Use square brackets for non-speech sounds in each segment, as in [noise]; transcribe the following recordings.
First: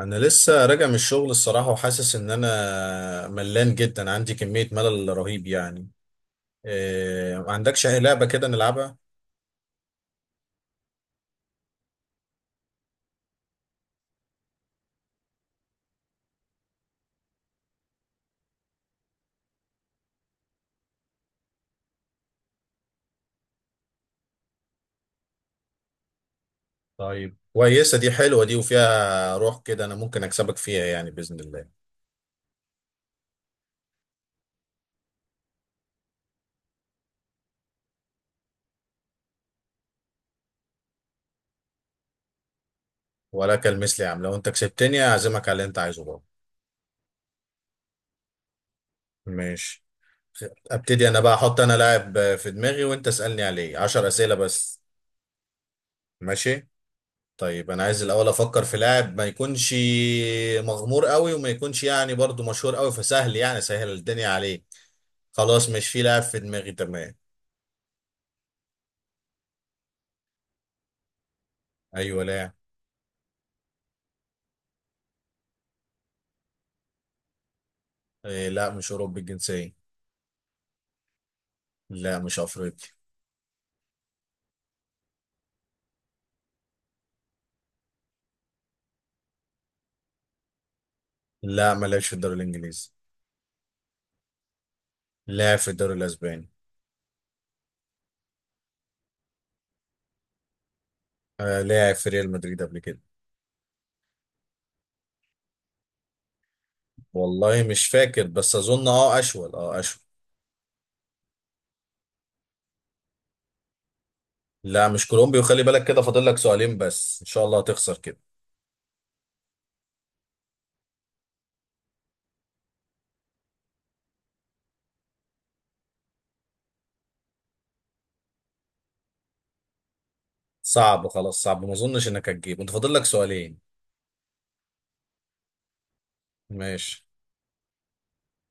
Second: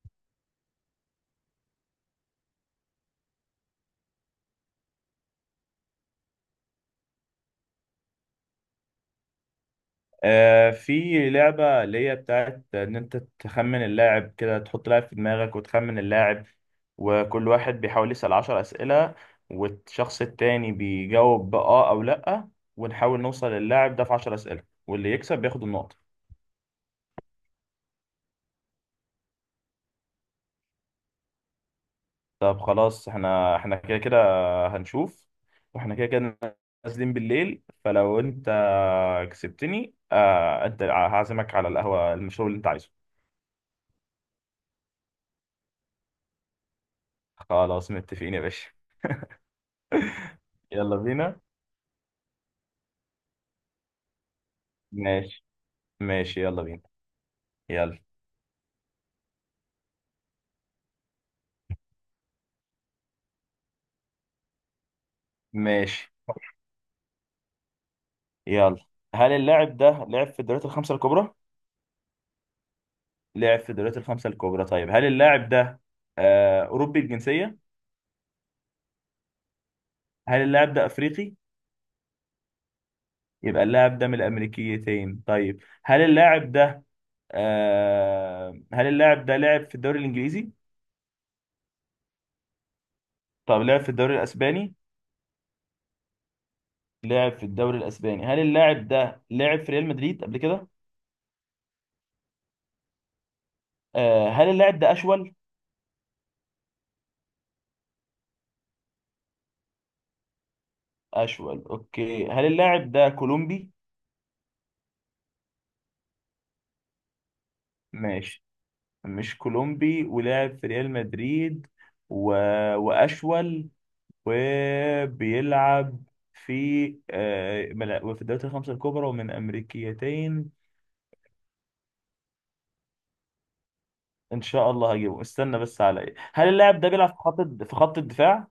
انا لسه راجع من الشغل الصراحه، وحاسس ان انا ملان جدا. عندي كميه ملل رهيب يعني. إيه، ما عندكش اي لعبه كده نلعبها؟ في لعبة اللي هي بتاعت إن أنت تخمن اللاعب كده، تحط لاعب في دماغك وتخمن اللاعب. وكل واحد بيحاول يسأل عشر أسئلة، والشخص التاني بيجاوب بآه أو لأ. ونحاول نوصل للاعب ده في عشر أسئلة، واللي يكسب بياخد النقطة. طيب كويسه دي، حلوه دي وفيها روح كده، انا ممكن اكسبك فيها يعني باذن الله. طب خلاص احنا كده كده. هنشوف. واحنا كده كده نازلين بالليل، فلو أنت كسبتني أنت هعزمك على القهوة، المشروب اللي أنت عايزه. ولا كالمثل يا عم، لو انت كسبتني اعزمك على اللي انت عايزه بقى. خلاص، متفقين يا باشا. ماشي. يلا ابتدي انا بقى، بينا. احط انا لاعب في دماغي وانت اسالني عليه عشر اسئله بس. ماشي. ماشي يلا ماشي بينا. طيب، انا يلا. عايز الاول افكر في لاعب ما يكونش مغمور قوي وما يكونش يعني برضو مشهور قوي، فسهل يعني سهل الدنيا عليه. خلاص، مش في ماشي. لاعب في دماغي، تمام. يلا. هل اللاعب ده لعب في الدوريات الخمسة الكبرى؟ ايوه، لاعب. لعب في الدوريات الخمسة الكبرى. طيب، هل اللاعب ده أوروبي الجنسية؟ إيه لا، مش اوروبي الجنسيه. هل اللاعب ده أفريقي؟ لا، مش افريقي. يبقى اللاعب ده من الأمريكيتين. طيب، هل اللاعب ده هل اللاعب ده لعب في الدوري الإنجليزي؟ لا، ما لعبش في الدوري الانجليزي. طب لعب في الدوري الأسباني؟ لاعب في الدوري الاسباني. لعب في الدوري الأسباني. هل اللاعب ده لعب في ريال مدريد قبل كده؟ آه، لاعب في ريال مدريد قبل كده. هل اللاعب ده أشول؟ والله مش فاكر، بس اظن اه اشول، اه اشول. أشول. أوكي، هل اللاعب ده كولومبي؟ لا مش كولومبي، وخلي بالك كده فاضل لك سؤالين بس، ان شاء الله هتخسر كده. ماشي. مش كولومبي ولعب في ريال مدريد و... وأشول وبيلعب في وفي الدوريات الخمسة الكبرى ومن أمريكيتين. صعب خلاص، صعب، ما اظنش انك هتجيب، انت فاضل لك سؤالين. إن شاء الله هجيبه. استنى بس، على إيه؟ هل اللاعب ده ماشي، بيلعب في في خط الدفاع؟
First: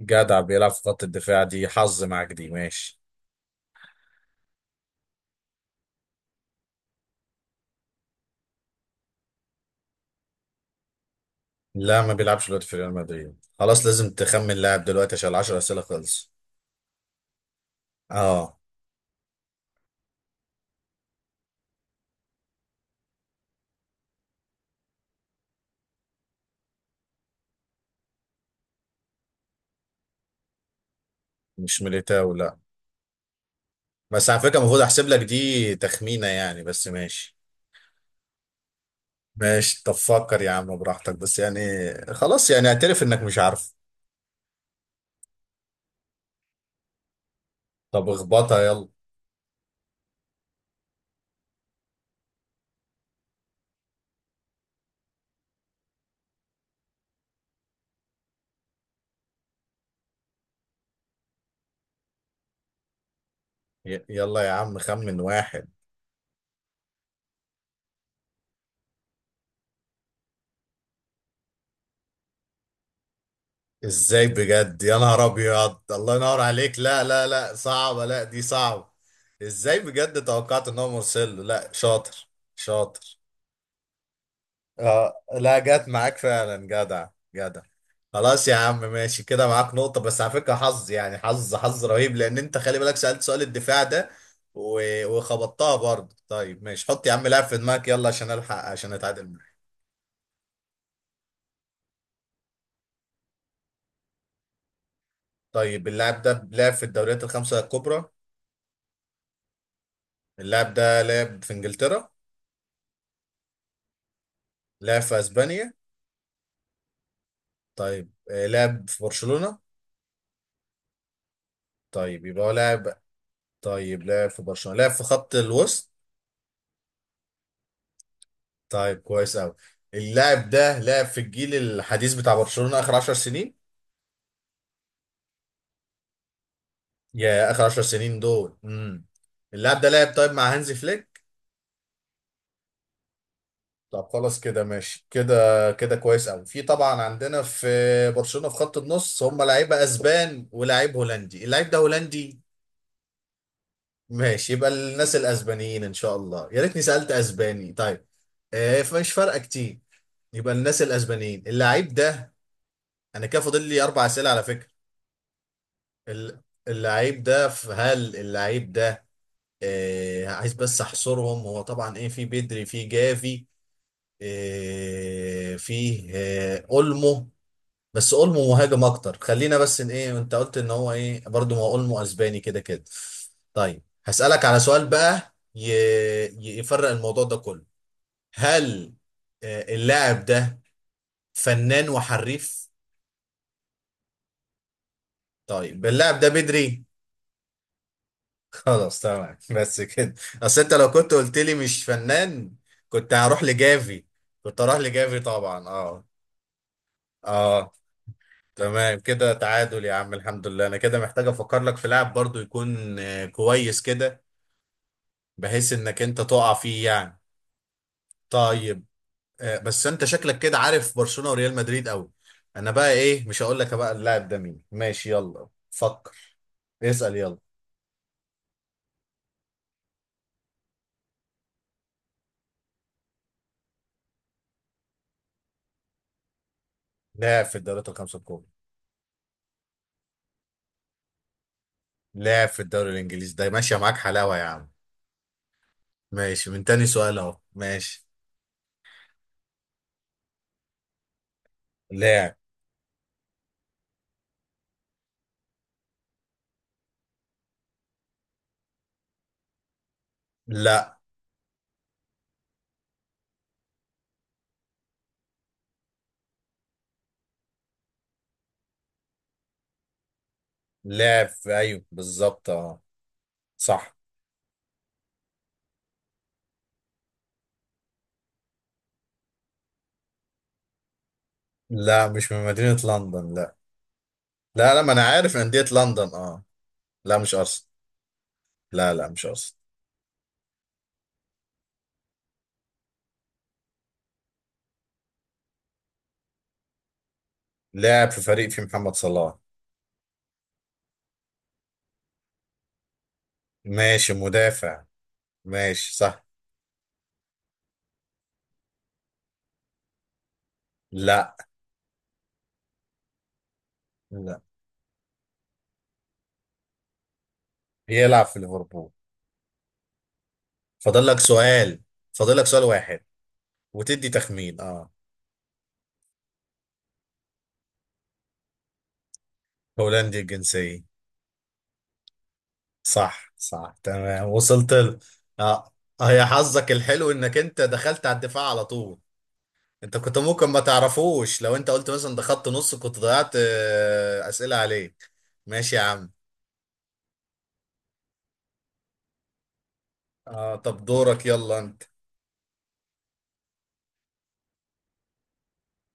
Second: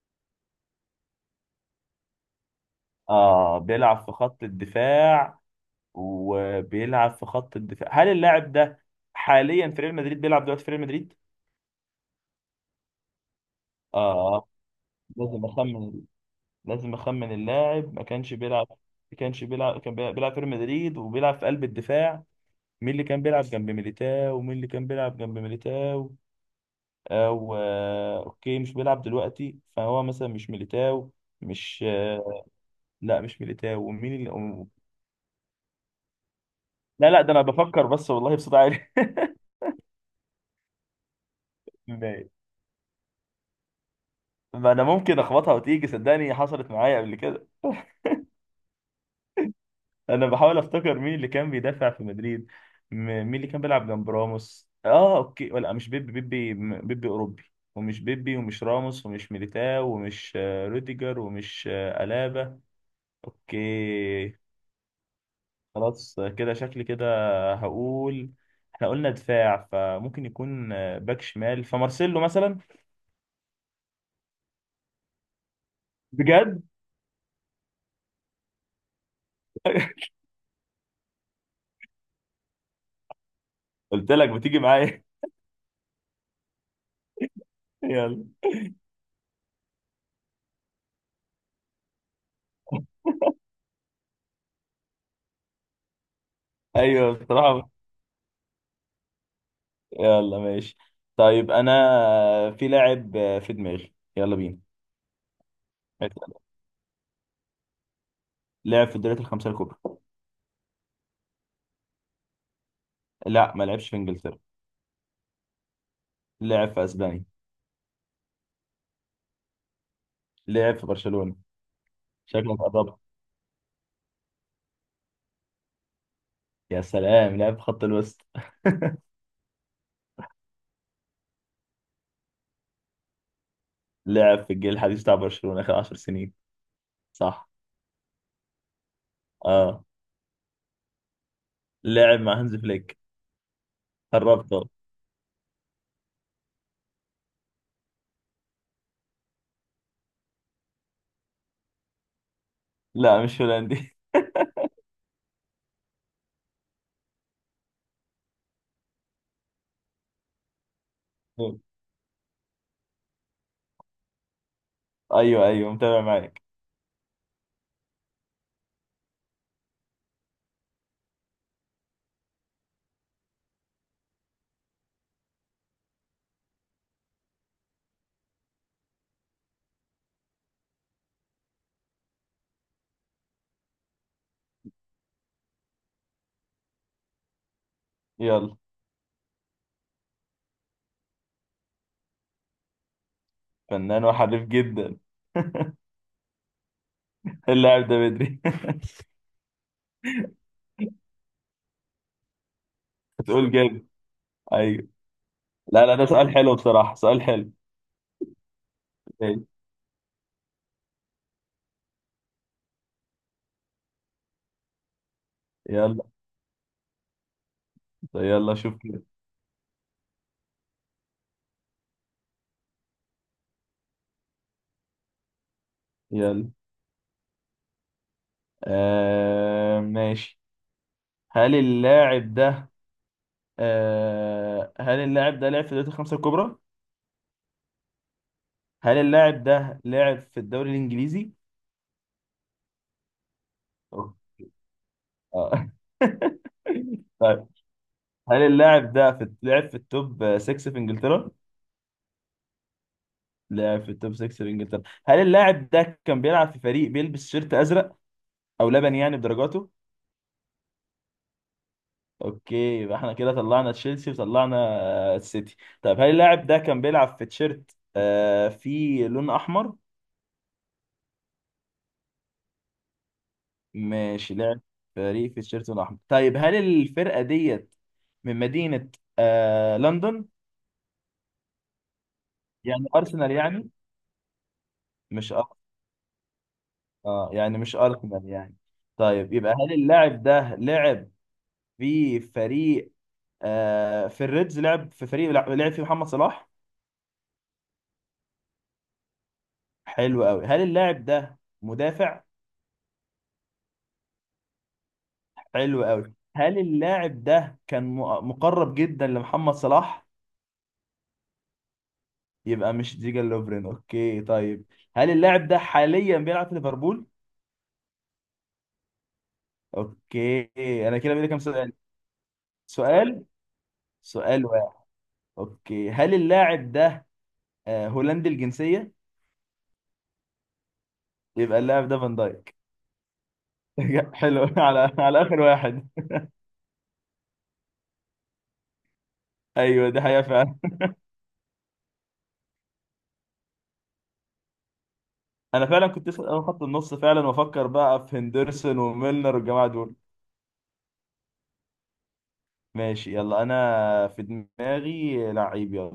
جدع، بيلعب في خط الدفاع، دي حظ معاك دي، ماشي. آه، بيلعب في خط الدفاع. وبيلعب في خط الدفاع. هل اللاعب ده حاليا في ريال مدريد، بيلعب دلوقتي في ريال مدريد؟ لا، ما بيلعبش دلوقتي في ريال مدريد. خلاص لازم آه. تخمن لاعب دلوقتي، عشان لازم العشر أسئلة أخمن. خلص. لازم اخمن. اللاعب ما كانش اه. بيلعب، ما كانش بيلعب، كان بيلعب في ريال مدريد وبيلعب في قلب الدفاع. مين اللي كان بيلعب جنب ميليتاو؟ ومين اللي كان بيلعب جنب ميليتاو؟ او اوكي، مش بيلعب دلوقتي، فهو مثلا مش ميليتاو. مش مش ميليتاو، آه، لا. لا مش ميليتاو. ومين بس اللي على فكرة، المفروض احسب لك دي تخمينة يعني، بس لا لا، ده ماشي. انا بفكر بس والله بصوت عالي. ماشي، طب فكر يا عم براحتك، بس يعني. خلاص [laughs] يعني، اعترف انك مش عارف. ما انا ممكن اخبطها وتيجي، صدقني حصلت معايا قبل كده. طب اخبطها يلا. انا بحاول افتكر مين اللي كان بيدافع في مدريد. م- مين اللي كان بيلعب جنب راموس؟ اه، اوكي، ولا مش بيبي اوروبي. ومش بيبي ومش راموس ومش ميليتاو ومش روديجر ومش الابا. اوكي. يلا يا عم، خمن واحد. خلاص، كده شكلي كده. هقول احنا قلنا دفاع، فممكن يكون باك شمال، فمارسيلو مثلا. ازاي بجد، يا نهار ابيض! الله ينور بجد. عليك. لا لا لا، صعبة، لا دي صعبة. ازاي [laughs] بجد توقعت ان هو مرسله؟ لا شاطر، شاطر. قلت لك بتيجي معايا. اه، لا جت معاك فعلا، جدع، جدع. [laughs] يلا. خلاص يا عم ماشي، كده معاك نقطة، بس على فكرة حظ يعني، حظ، حظ رهيب، لان انت خلي بالك سألت سؤال الدفاع ده، و- وخبطتها برضه. طيب ماشي، حط يا ايوه عم لاعب في بصراحة. دماغك، يلا عشان الحق، عشان اتعادل معاك. يلا. ماشي. طيب، انا في لاعب في دماغي، يلا بينا. طيب اللاعب ده لعب في الدوريات الخمسة الكبرى. لعب في الدوريات الخمسة الكبرى. اللاعب ده لعب في انجلترا. لا، ما لعبش في انجلترا. لعب في اسبانيا. لعب في اسبانيا. طيب لعب في برشلونة. لعب في برشلونة. طيب يبقى هو شكلك لاعب. قربت. طيب لعب في برشلونة، لعب في خط الوسط. يا سلام، لعب في خط الوسط. طيب [laughs] كويس قوي. اللاعب ده لعب في الجيل الحديث بتاع برشلونة اخر 10 سنين. لعب في الجيل الحديث بتاع برشلونة آخر 10 سنين. صح. يا اخر 10 سنين دول. اللاعب اه. ده لعب، طيب، مع هانزي فليك. لعب مع هانز فليك. طب خلاص قربت كده، أهو. ماشي كده كده، كويس قوي. في طبعا عندنا في برشلونة في خط النص، هم لعيبه اسبان ولاعيب هولندي. اللاعب ده هولندي؟ لا، مش هولندي. ماشي، يبقى الناس الاسبانيين، ان شاء الله، يا ريتني سالت اسباني طيب. فمش فارقه كتير. يبقى الناس الاسبانيين [laughs] اللعيب ده. انا كده فاضل لي اربع اسئله على فكره. ايوه ايوه، متابع ال- معاك. اللعيب ده، هل اللعيب ده، عايز بس احصرهم، هو طبعا ايه، في بدري، في جافي. فيه اولمو. بس اولمو مهاجم اكتر، خلينا بس ان ايه، انت قلت ان هو ايه برضو، ما هو اولمو اسباني كده كده. طيب هسألك على سؤال بقى، يفرق الموضوع ده كله. يلا. هل اللاعب ده فنان وحريف؟ فنان وحريف جدا. طيب اللاعب ده بدري؟ [laughs] اللاعب ده بدري. [laughs] خلاص تمام بس كده. اصل انت لو كنت قلت لي مش فنان، كنت [laughs] هروح هتقول جامد. لجافي. كنت هروح ايوه. لجافي طبعا، لا لا، اه. ده سؤال حلو بصراحة، سؤال حلو. اه تمام كده، ماشي. تعادل يا عم، الحمد لله. انا كده محتاج افكر لك في لاعب برضو يكون كويس كده. بحيث يلا. انك انت تقع فيه يعني. يلا شوف طيب كده. بس انت شكلك كده عارف برشلونة وريال مدريد قوي. انا بقى ايه، مش هقول لك بقى اللاعب ده مين. ماشي يلا فكر. يلا. اسأل يلا. آه ماشي. هل اللاعب ده هل اللاعب ده لعب في دوري الخمسة الكبرى؟ لاعب في الدوريات الخمسة الكبرى. هل اللاعب ده لعب في الدوري الإنجليزي؟ لاعب في الدوري الانجليزي، ده ماشية معاك أوه. حلاوة يا عم. آه. ماشي، من تاني [laughs] سؤال اهو طيب، ماشي. هل اللاعب ده في لعب في التوب 6 في إنجلترا؟ لاعب. لعب في التوب 6 في إنجلترا. هل اللاعب ده كان بيلعب في فريق بيلبس شيرت أزرق أو لبني يعني بدرجاته؟ لا أوكي. يبقى احنا كده طلعنا تشيلسي وطلعنا السيتي. طيب، هل اللاعب ده كان بيلعب في تيشيرت فيه لون أحمر؟ لاعب في، ايوه بالظبط، اه، صح. ماشي. لعب فريق في التيشيرت الأحمر. طيب، هل الفرقة ديت من مدينة لندن؟ لا مش من مدينة يعني أرسنال لندن، لا. يعني. لا لا، ما انا مش عارف أر... أندية لندن، اه. لا آه مش يعني ارسنال. مش أرسنال يعني. لا لا مش طيب، يبقى ارسنال. هل اللاعب ده لعب في فريق في الريدز، لعب في فريق لعب فيه محمد صلاح. لاعب في فريق في محمد صلاح. حلو قوي. هل اللاعب ده مدافع؟ ماشي مدافع، حلو ماشي قوي. صح. هل اللاعب ده كان مقرب جدا لمحمد صلاح؟ لا. يبقى مش ديجا لوفرين. اوكي لا، طيب، هل اللاعب ده حاليا بيلعب في ليفربول؟ بيلعب في ليفربول. اوكي. انا فاضل كده لك بقى لي كام سؤال؟ سؤال. فاضل لك سؤال واحد. سؤال. وتدي سؤال تخمين، واحد. اه. اوكي، هل اللاعب ده هولندي الجنسية؟ هولندي الجنسية. يبقى اللاعب ده فان دايك. صح صح [laughs] تمام، حلو، وصلت على على اخر اه. واحد. يا حظك الحلو انك انت دخلت على الدفاع على طول. ايوه انت دي كنت حقيقة ممكن فعلا. ما تعرفوش، لو انت قلت مثلا ده خط نص كنت ضيعت اسئلة عليك. انا ماشي يا فعلا كنت عم. اسال اول خط النص فعلا، وافكر بقى في هندرسون وميلنر والجماعة دول. اه، طب دورك يلا انت. ماشي يلا. انا في دماغي لعيب، يلا.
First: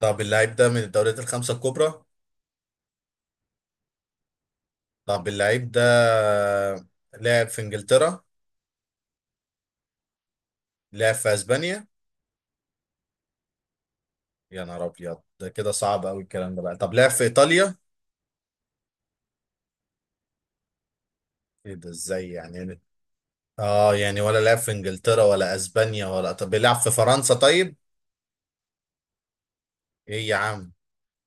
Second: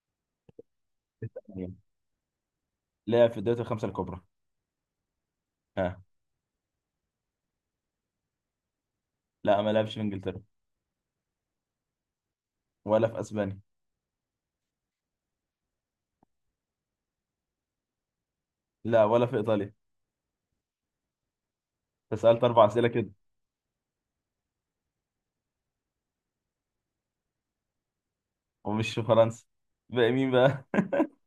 طب اللعيب ده من الدوريات الخمسة اسألني. الكبرى. لاعب في الدوري الخمسة الكبرى. طب اللعيب ده ها. لعب في انجلترا. لا، ما لعبش في انجلترا. لعب في اسبانيا. ولا في اسبانيا. يا نهار ابيض، ده كده صعب قوي الكلام ده بقى. طب لعب في ايطاليا. لا، ولا في ايطاليا. ايه ده، ازاي فسألت اربع يعني. اسئلة كده. اه يعني، ولا لعب في انجلترا ولا اسبانيا، ولا، طب بيلعب في فرنسا طيب. ومش في فرنسا. بقى ايه مين يا بقى؟ عم،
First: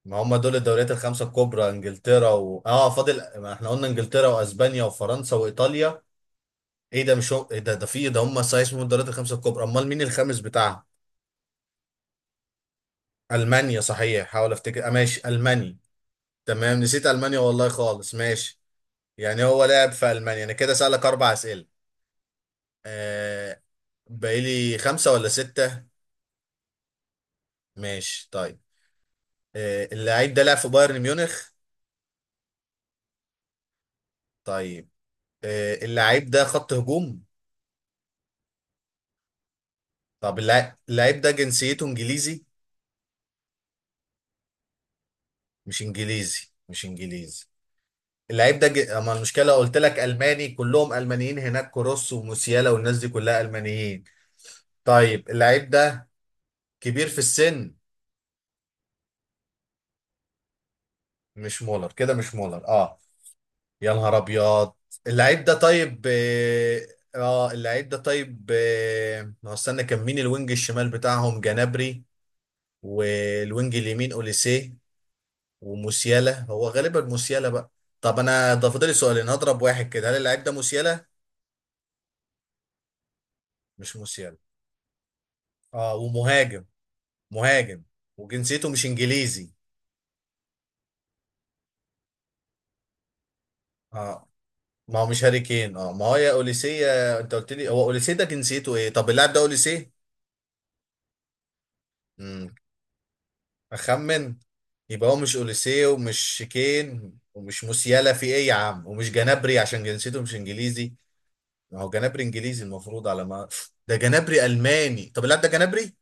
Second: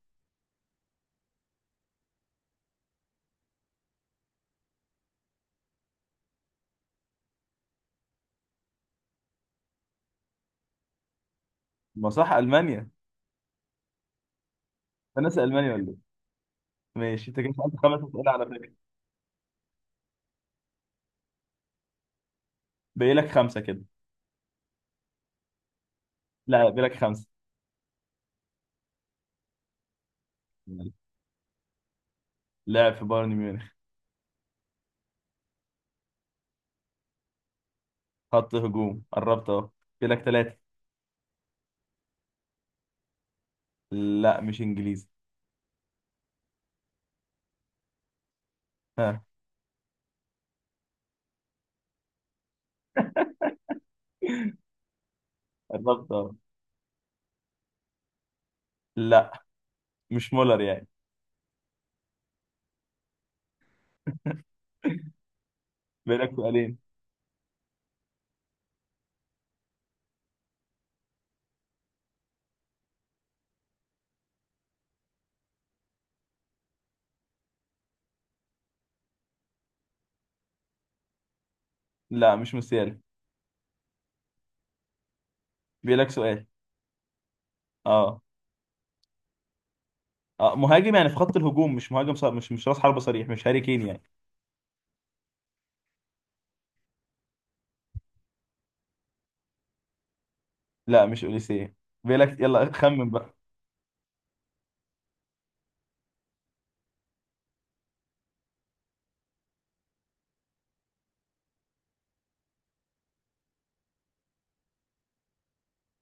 ما هم دول الدوريات الخمسة الكبرى، انجلترا و... اه فاضل، ما احنا قلنا انجلترا واسبانيا وفرنسا وايطاليا. ايه ده، مش هم... ايه ده، في ده، هم صحيح اسمهم الدوريات الخمسة الكبرى؟ امال مين الخامس بتاعها؟ ما صح، المانيا. المانيا صحيح، حاول افتكر، ماشي انا ناسي المانيا المانيا. ولا ايه؟ تمام نسيت ماشي، ألمانيا انت كده والله سالت خمس خالص، اسئله على ماشي. فكره. يعني هو لعب في ألمانيا. أنا كده سألك أربع أسئلة، باقي لك خمسه آه. كده. باقيلي خمسة ولا ستة؟ لا، باقي لك خمسه. ماشي طيب. اللعيب ده لعب في بايرن ميونخ؟ لعب في بايرن ميونخ. طيب اللعيب ده خط هجوم؟ خط هجوم، قربت اهو. باقي لك طب ثلاثه. اللعيب ده جنسيته إنجليزي؟ لا، مش انجليزي. مش إنجليزي، مش إنجليزي. اللعيب ده أما ها. المشكلة قلت لك ألماني، كلهم ألمانيين هناك، كروس وموسيالا والناس دي كلها ألمانيين. طيب اللعيب ده قربت اهو. كبير في السن؟ لا، مش مولر يعني. مش مولر كده، مش مولر، اه. يا نهار ابيض. اللعيب ده طيب، باقي لك سؤالين. اه، اللعيب ده طيب، اه، ما هو استنى كان مين الوينج الشمال بتاعهم؟ جنابري. والوينج اليمين اوليسيه. وموسيالا، هو غالبا موسيالا بقى. طب انا ده فاضل لي سؤالين، هضرب واحد كده. هل اللعيب ده موسيالا؟ لا، مش موسيالا. مش موسيالا، اه، باقي لك سؤال. ومهاجم. مهاجم اه. وجنسيته مش انجليزي. اه مهاجم يعني، في خط الهجوم مش مهاجم صار، مش راس حربة صريح، مش هاري كين يعني. اه، ما هو مش هاري كين، اه، ما هو يا اوليسيه. انت قلت لي هو اوليسيه، ده جنسيته ايه. طب اللاعب ده اوليسيه؟ لا، مش اوليسيه. باقي لك، يلا خمن بقى. اخمن. يبقى هو مش اوليسيه ومش شيكين ومش موسيالا، في ايه يا عم، ومش جنابري عشان جنسيته مش انجليزي. ما هو جنابري انجليزي المفروض، على ما ده جنابري الماني. طب لا ده جنابري.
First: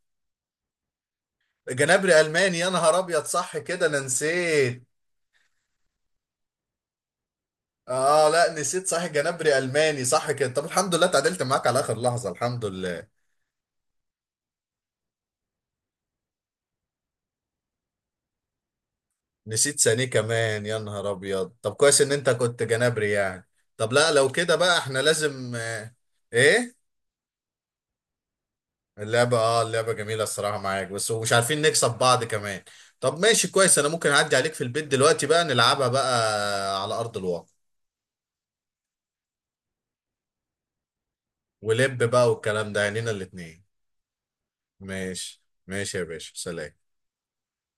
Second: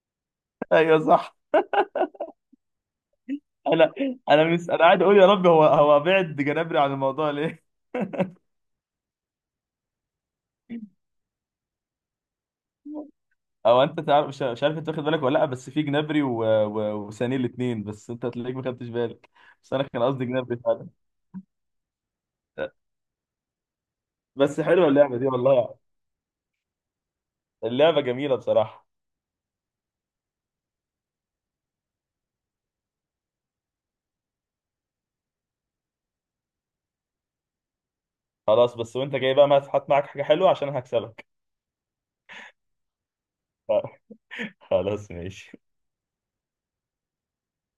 [laughs] ايوه صح. جنابري الماني، يا نهار ابيض، صح كده، انا انا انا مش انا نسيت. قاعد اقول يا رب، هو بعد جنابري عن الموضوع ليه. اه لا، نسيت صح، جنابري الماني صح كده. طب الحمد لله اتعدلت معاك على اخر لحظه، الحمد لله. او انت تعرف، مش عارف انت واخد بالك ولا لا؟ بس في جنابري وسانيه الاثنين بس، انت هتلاقيك ما خدتش بالك. بس نسيت انا كان سانيه قصدي جنابري كمان، يا فعلا. نهار ابيض. طب كويس ان انت كنت جنابري يعني. طب لا لو كده بس بقى، حلوه احنا اللعبه دي لازم، والله. ايه. اللعبه جميله بصراحه. اللعبة، اه، اللعبة جميلة، الصراحة معاك، بس ومش عارفين نكسب بعض كمان. طب ماشي كويس، انا ممكن اعدي عليك في البيت دلوقتي بقى، نلعبها بقى على ارض الواقع. خلاص، بس وانت جاي بقى ما هات معاك حاجه حلوه عشان هكسبك. ولب بقى، والكلام ده عينينا الاتنين. [laughs] خلاص ماشي ماشي. ماشي يا باشا، سلام.